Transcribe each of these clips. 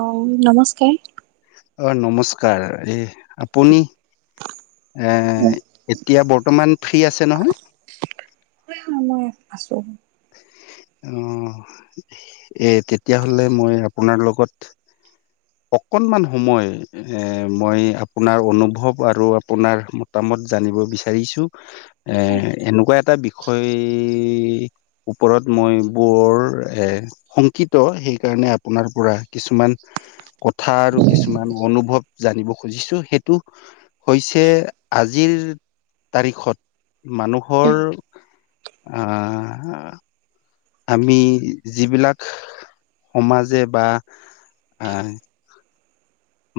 অ নমস্কাৰ অ নমস্কাৰ, এই আপুনি এ এতিয়া বৰ্তমান ফ্ৰী আছে নহয়? আছোঁ অ এ তেতিয়াহলে মই আপোনাৰ লগত অকনমান সময় এ মই আপোনাৰ অনুভৱ আৰু আপোনাৰ মতাম ত জানিব বিচাৰিছো, এ এনেকুৱা এটা বিষয় ওপৰত মই বৰ এ শংকিত সেইকাৰণে আপোনাৰ পৰা কিছুমান কথা আৰু কিছুমান অনুভৱ জানিব খুজিছো সেইটো হৈছে আজিৰ তাৰিখত মানুহৰ আহ আমি যিবিলাক সমাজে বা আহ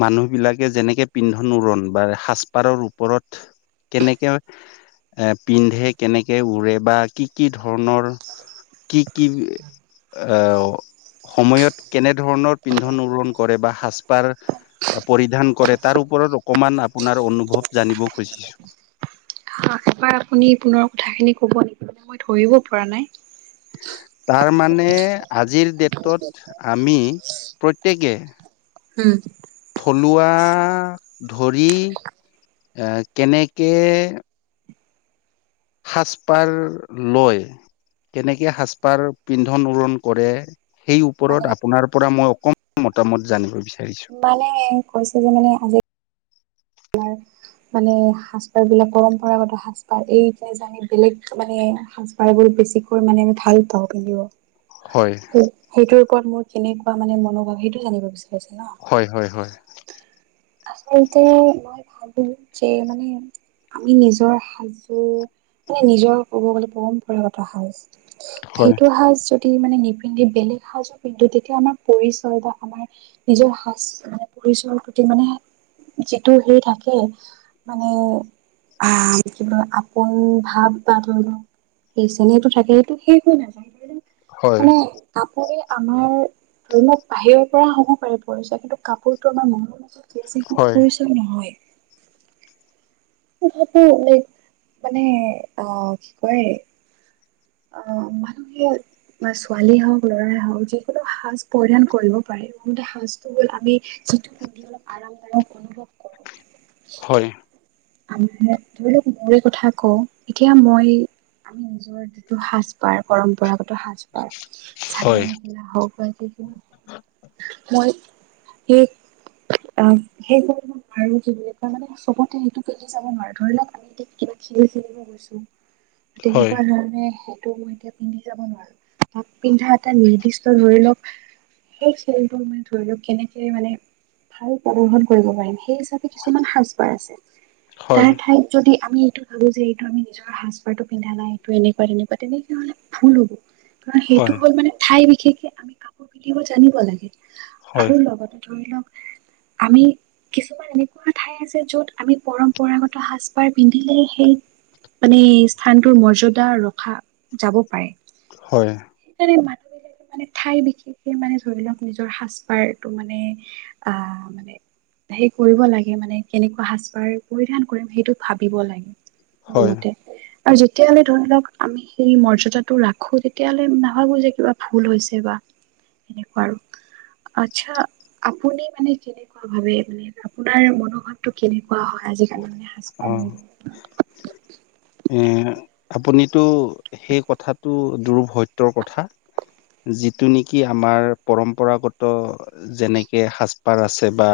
মানুহবিলাকে যেনেকে পিন্ধন উৰণ বা সাজপাৰৰ ওপৰত কেনেকে এ পিন্ধে কেনেকে উৰে বা কি কি ধৰণৰ কি কি আহ সময়ত কেনেধৰণৰ পিন্ধন উৰণ কৰে বা সাজপাৰ পৰিধান কৰে, তাৰ ওপৰত অকমান আপোনাৰ অনুভৱ জানিব খুজিছো। [unintelligible] [inaudible] এবাৰ আপুনি পুনৰ কথাখিনি কব নেকি? মই ধৰিব পৰা নাই তাৰ মানে আজিৰ ডেটত আমি প্ৰত্যেকে উম থলোৱা ধৰি এ কেনেকে সাজপাৰ লয়, কেনেকে সাজপাৰ পিন্ধন উৰন কৰে সেই মানে ওপৰত আপোনাৰ পৰা মই অকমান মতামত জানিব বিচাৰিছো মানে কৈছে যে মানে আজি মানে সাজ পাৰ বিলাক পৰম্পৰাগত সাজ পাৰ এই তে জানি বেলেগ মানে সাজ পাৰ বি বেছিকৈ মানে ভাল পাওঁ বুলিও হয় সেই সেইটোৰ ওপৰত মোৰ কেনেকুৱা মানে মনোভাৱ সেইটো জানিব বিচাৰ হয় হয় হয় আচলতে মই ভাবো যে মানে আমি নিজৰ সাজ জোৰ মানে নিজৰ কব গলে পৰম্পৰাগত সাজ হয় সেইটো সাজ যদি মানে নিবি পিন্ধি বেলেগ সাজো পিন্ধো তেতিয়া আমাৰ পৰিচয় বা আমাৰ নিজৰ সাজ মানে পৰিচয়ৰ প্ৰতি মানে যিটো হে থাকে মানে আ কি বুলি আপোন ভাব পাৰ সেই চেনেটো থাকে সটো শেষ হৈ নাযায় [unintelligible] হয় মানে কাপোৰ আমাৰ ধৰি লোক বাহিৰৰ পৰা হবপাৰে পৰিছে কিন্তু কাপোৰতটো আমাৰ। যিখিনি হয় পৰিচয় নহয়। ভটো লাইক মানে অ, কি কয়? অ, মানুহে বা ছোৱালী হওক লৰাই হওক যিকোনো সাজ পৰিধান কৰিব পাৰে। তে সাজটো হ'ল আমি যিটো পিন্ধি অলপ আৰাম দায়ক অনুভৱ কৰো। হয়। আ ধৰি লওক মোৰে কথা কওঁ এতিয়া মই আমি নিজৰ যিটো সাজ পাৰ পৰম্পৰাগত সাজ পাৰ চাদৰ হয় মেখেলা হওক বা এতি [unintelligible] মই স সেই কৰিব পাৰো কি বুলি মানে চবতে সেইটো [unintelligible] লি যাব নোৱাৰো ধৰি লওক আমি এতিয়া কিবা খেল খেলিব গৈছো হয় তেনেকুৱা ধৰণে [unintelligible] মই এতিয়া পিন্ধি যাব নোৱাৰো তাক পিন্ধা এটা নিৰ্দিষ্ট ধৰি লওক সেই খেলটোৰ মানে ধৰি লওক কেনেকে মানে ভাল প্ৰদৰ্শন কৰিব পাৰিম সেই [unintelligible] কিছুমান সাজ পাৰ আছে হয় তাৰ ঠাইত যদি আমি এইটো ভাবো যে এইটো আমি নিজৰ সাজ পাৰটো পিন্ধা না এইটো এনেকুৱা তেনেকুৱা তেনেকে হলে ভুল হ'ব [unintelligible] কাৰণ সেইটো হয় হ'ল মানে ঠাই বিশেষকে আমি কাপোৰ পিন্ধিব জানিব লাগে [unintelligible] হয় আৰু লগতে ধৰি লওক আমি কিছুমান এনেকুৱা ঠাই আছে য'ত আমি পৰম্পৰাগত সাজ পাৰ পিন্ধিলে সেই মানে স্থানটোৰ মৰ্যদা ৰখা যাব পাৰে হয় সেইকাৰণে ম [unintelligible] [inaudible] ঠাই বিশেষে মানে ধৰি লওক নিজৰ সাজ পাৰটো মানে আহ মানে। সে কৰিব লাগে মানে কেনেকুৱা সাজ পাৰ পৰিধান কৰিম সেইটো ভাবিব লাগে মোৰ হয় মতে। আৰু যেতিয়াহলে ধৰি লওক আমি সেই মৰ্যদাটো ৰাখো তেতিয়াহ'লে নাভাবো যে কিবা ভুল হৈছে বা সেনেকুৱা আৰু। আচ্ছা আপুনি মানে কেনেকুৱা ভাবে মানে আপোনাৰ মনোভাৱটো কেনেকুৱা পোৱা হয় আজিকালি মানে সাজ অ পাৰ। এ আপুনিতো সেই কথাটো দুৰভত্যৰ কথা যিটো নেকি আমাৰ পৰম্পৰাগত যেনেকে সাজপাৰ আছে বা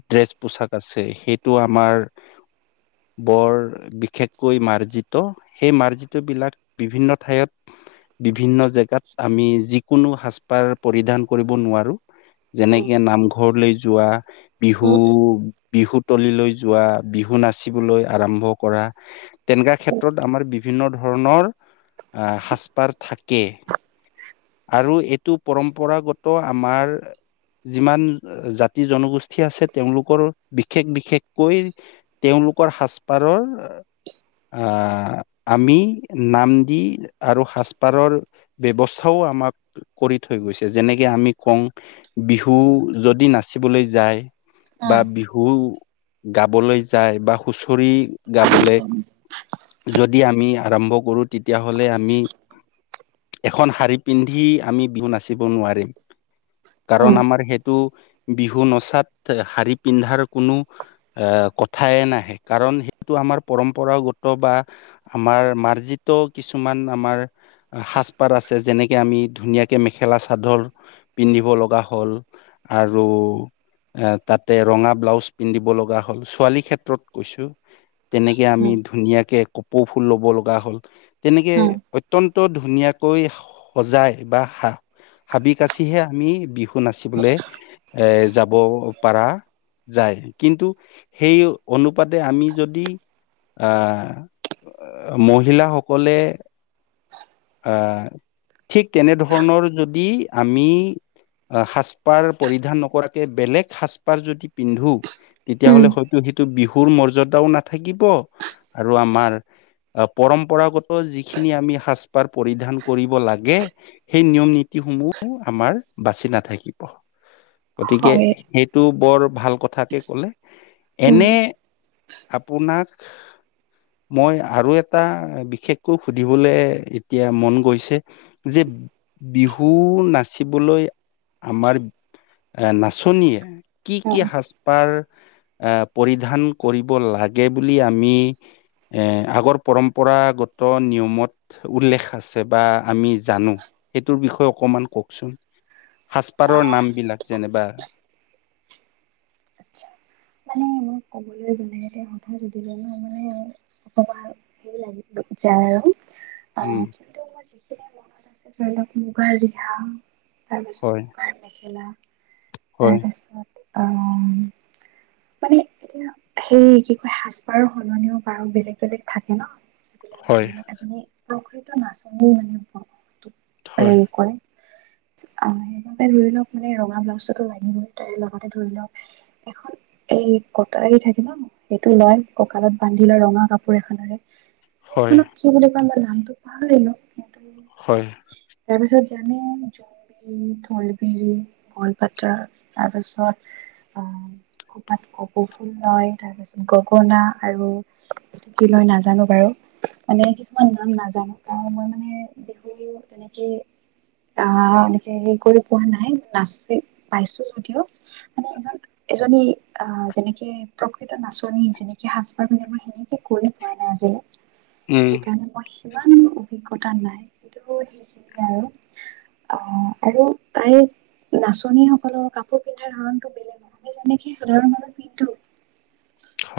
ড্ৰেছ পোচাক আছে সেইটো আমাৰ বৰ বিশেষকৈ মাৰ্জিত সেই মাৰ্জিত বিলাক বিভিন্ন ঠাইত বিভিন্ন জেগাত আমি যিকোনো সাজ পাৰ পৰিধান কৰিব নোৱাৰো উম যেনেকে নামঘৰলৈ যোৱা উম বিহু-বিহু তলী লৈ যোৱা যোৱা বিহু নাচিবলৈ আৰম্ভ কৰা তেনেকুৱা উম ক্ষেত্ৰত আমাৰ বিভিন্ন ধৰণৰ আহ, সাজপাৰ থাকে। আৰু এইটো পৰম্পৰাগত আমাৰ যিমান জাতি জনগোষ্ঠী আছে তেওঁলোকৰ বিশেষ-বিশেষ কৈ তেওঁলোকৰ সাজপাৰৰ আহ, আমি নাম দি আৰু সাজপাৰৰ ব্যৱস্থাও আমাক কৰি থৈ গৈছে যেনেকে আমি কও বিহু যদি নাচিবলৈ যায়। বা বিহু গাবলৈ যায় বা হুচৰি গাবলৈ যদি আমি আৰম্ভ কৰো তেতিয়াহলে আমি এখন শাৰী পিন্ধি আমি বিহু নাচিব নোৱাৰিম। কাৰণ উম আমাৰ সেইটো বিহু নচাত শাৰী পিন্ধাৰ কোনো এ কথাই নাহে কাৰণ সেইটো আমাৰ পৰম্পৰাগত বা আমাৰ ম আৰ্জিত কিছুমান আমাৰ সাজপাৰ আছে যেনেকে আমি ধুনীয়াকে মেখেলা চাদৰ পিন্ধিব লগি হল আৰু এ তাতে ৰঙা ব্লাউজ পিন্ধিব লগা হ'ল ছোৱালীৰ ক্ষেত্ৰত কৈছো তেনেকে আমি উম ধুনীয়াকে কপৌ ফুল ল'ব লগা হ'ল তেনেকে উম অত্যন্ত ধুনীয়াকৈ সজাই বা হাহ হাবি কাচিহে আমি বিহু নাচিবলৈ এ যাব পাৰা যায় কিন্তু সেই অনুপাতে আমি যদি আহ মহিলা সকলে আহ ঠিক তেনেধৰণৰ যদি আমি সাজপাৰ পৰিধান নকৰাকে বেলেগ সাজপাৰ যদি পিন্ধো উম তেতিয়াহলে হয়তো সেইটো বিহুৰ মৰ্যদাও নাথাকিব আৰু আমাৰ পৰম্পৰাগত যিখিনি আমি সাজ পাৰ পৰিধান কৰিব লাগে সেই নিয়ম নীতি সমূহ আমাৰ বাচি নাথাকিব। গতিকে হয় সেইটো বৰ ভাল কথাকে কলে উম এনে। আপোনাক মই আৰু এটা বিশেষকৈ সুধিবলৈ এতিয়া মন গৈছে যে বিহু নাচিবলৈ আমাৰ এ নাচনীয়ে কি- উম কি সাজপাৰ এ পৰিধান কৰিব লাগে বুলি আমি এ আগৰ পৰম্পৰাগত নিয়মত উল্লেখ আছে বা আমি জানো সেইটোৰ বিষয়ে অকমান কওকচোন? সাজপাৰৰ নামবিলাক যেনবা আচ্ছা মানে [unintelligible] ন মানে আৰু যায় উম কিন্তু মই মনত আছে ধৰি লওক মুগাৰ ৰিহা তাৰপিছত হয় মুগাৰ মেখেলা হয় তাৰপিছত আহ মানে এ সেই কি কয় সাজপাৰৰ সলনিও বাৰু বেলেগ বেলেগ থাকে ন বিলাকে হয় ধৰি লওক এজনী প্ৰকৃত নাচনি মানে হয় হেই কৰে [inaudible] অ এনে ধৰি লওক মানে ৰঙা ব্লাউজো লাগিবৈ তাৰ লগতে ধৰি লওক এখন এ এই কটাৰি থাকিল ন সেইটো লয় ককালত বান্ধি লোৱা ৰঙা কাপোৰ এখনেৰে হয় সেইখনক কি বুলি কয় মই নামটো পাহালি থাকিলোঁ কিন্তু হয় তাৰপিছত যেনে জোনবিৰি ঢোলবিৰি গলপাতা তাৰপিছত খোপাত কপৌ ফুল লয় তাৰপিছত গগনা আৰু কি লয় নাজানো বাৰু মানে কিছুমান নাম নাজানো আৰু মই মানে বিহু তেনেকে আহ এনেকে হেৰি কৰি পোৱা নাই নাচি পাইছো যদিও মানে এজন এজনী আহ যেনেকে প্ৰকৃত নাচনী যেনেকে সাজ পাৰ বুলি মই সেনেকে কৈ পোৱা নাই আজিলে উম সেইকাৰণে মই সিমান অভিজ্ঞতা নাই কিন্তু সেইখিনিয়ে আৰু অ আৰু তাৰে নাচনী সকলৰ কাপোৰ পিন্ধাৰ কাৰণতটো বেলেগ নহয় যেনেকে সাধাৰণ মানুহ পিন্ধো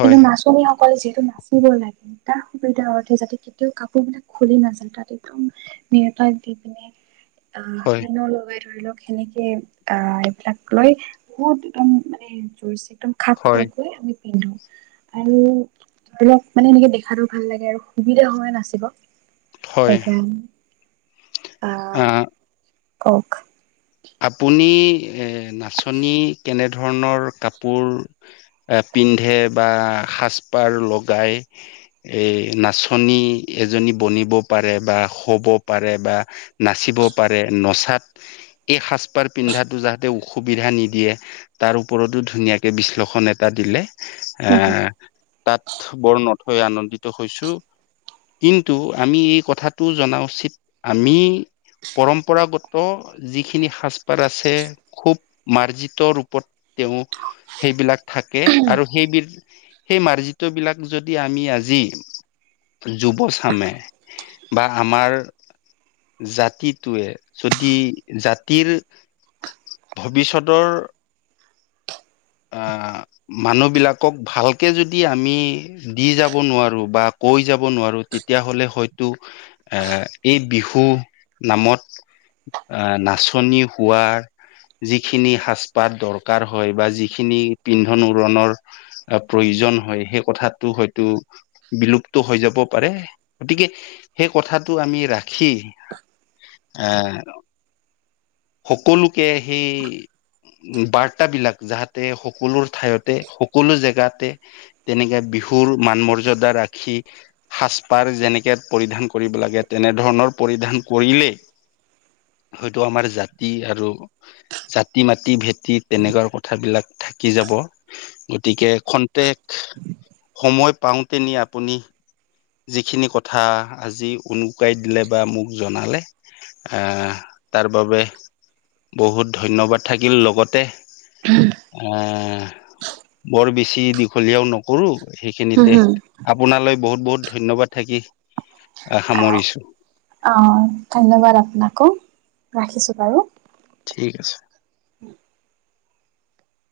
কিন্তু নাচনীসকলে যিহেতু নাচিব লাগে [unintelligible] যাতে কেতিয়াও কাপোৰ বিলাক খুলি নাযায় তাত একদম মেতাই দি পিনে অ প হয় [unintelligible] ধৰি লওক সেনেকে আহ এইবিলাক লৈ বহুত একদম মানে জ একদম খাপ হয় খোৱাকৈ আমি পিন্ধো আৰু ধৰক মানে এনেকে দেখাটো ভাল লাগে আৰু সুবিধা সময়ে নাচিব হয় এখন আ আহ কক আপুনি এ নাচনী কেনেধৰণৰ কাপোৰ এ পিন্ধে বা সাজপাৰ লগাই এই নাচনী এজনী বনিব পাৰে বা শ'ব পাৰে বা নাচিব পাৰে নচাত এই সাজ পাৰ পিন্ধাটো যাতে উ। সুবিধা নিদিয়ে তাৰ ওপৰতো ধুনীয়াকৈ বিশ্লেষণ এটা দিলে। এ হুম তাত বৰ নথৈ আনন্দিত হৈছো। কিন্তু আমি এই কথাটো জনা উচিত আমি। পৰম্পৰাগত। যিখিনি সাজপাৰ আছে খুব মাৰ্জিত ৰূপত তেওঁ সেইবিলাক। থাকে আৰু সেই বি সেই মাৰ্জিত বিলাক যদি আমি আজি। যুৱচামে বা আমাৰ জাতিটোৱে যদি জাতিৰ ভৱিষ্যতৰ অ মানুহ বিলাকক ভালকে যদি আমি দি যাব নোৱাৰো বা কৈ যাব নোৱাৰো তেতিয়া হলে হয়তো এ এই বিহু নামত অ নাচনি হোৱাৰ যিখিনি সাজ পাৰ দৰকাৰ হয় বা যি যিখিনি পিন্ধন উৰনৰ প্ৰয়োজন হয় সেই কথাটো হয়তো বিলুপ হৈ যাব পাৰে গতিকে সেই কথাটো আমি ৰাখি অহ সকলোকে সেই বাৰ্তা বিলাক যাতে সকলো ঠাইতে সকলো জেগাতে তেনেকে বিহুৰ মান মৰ্যদা ৰাখি সাজপাৰ যেনেকে পৰিধান কৰিব লাগে তেনেধৰণৰ পৰিধান কৰিলে হয়তো আমাৰ জাতি আৰু জাতি মাতি ভেটি তেনেকুৱা কথাবিলাক থাকি যাব গতিকে খন্তেক। সময় পাওঁতে নি আপুনি। যিখিনি কথা আজি উনকাই দিলে বা মোক জনালে আহ। তাৰ বাবে বহুত ধন্যবাদ থাকিল লগতে। এ বৰ বেছি দীঘলীয়াও নকৰো। সেইখিনিতে হুম। আপোনালৈ বহুত বহুত ধন্যবাদ থাকি আহ সামৰিছো। অ ধন্যবাদ আপোনাকো ৰাখিছো বাৰু ঠিক আছে।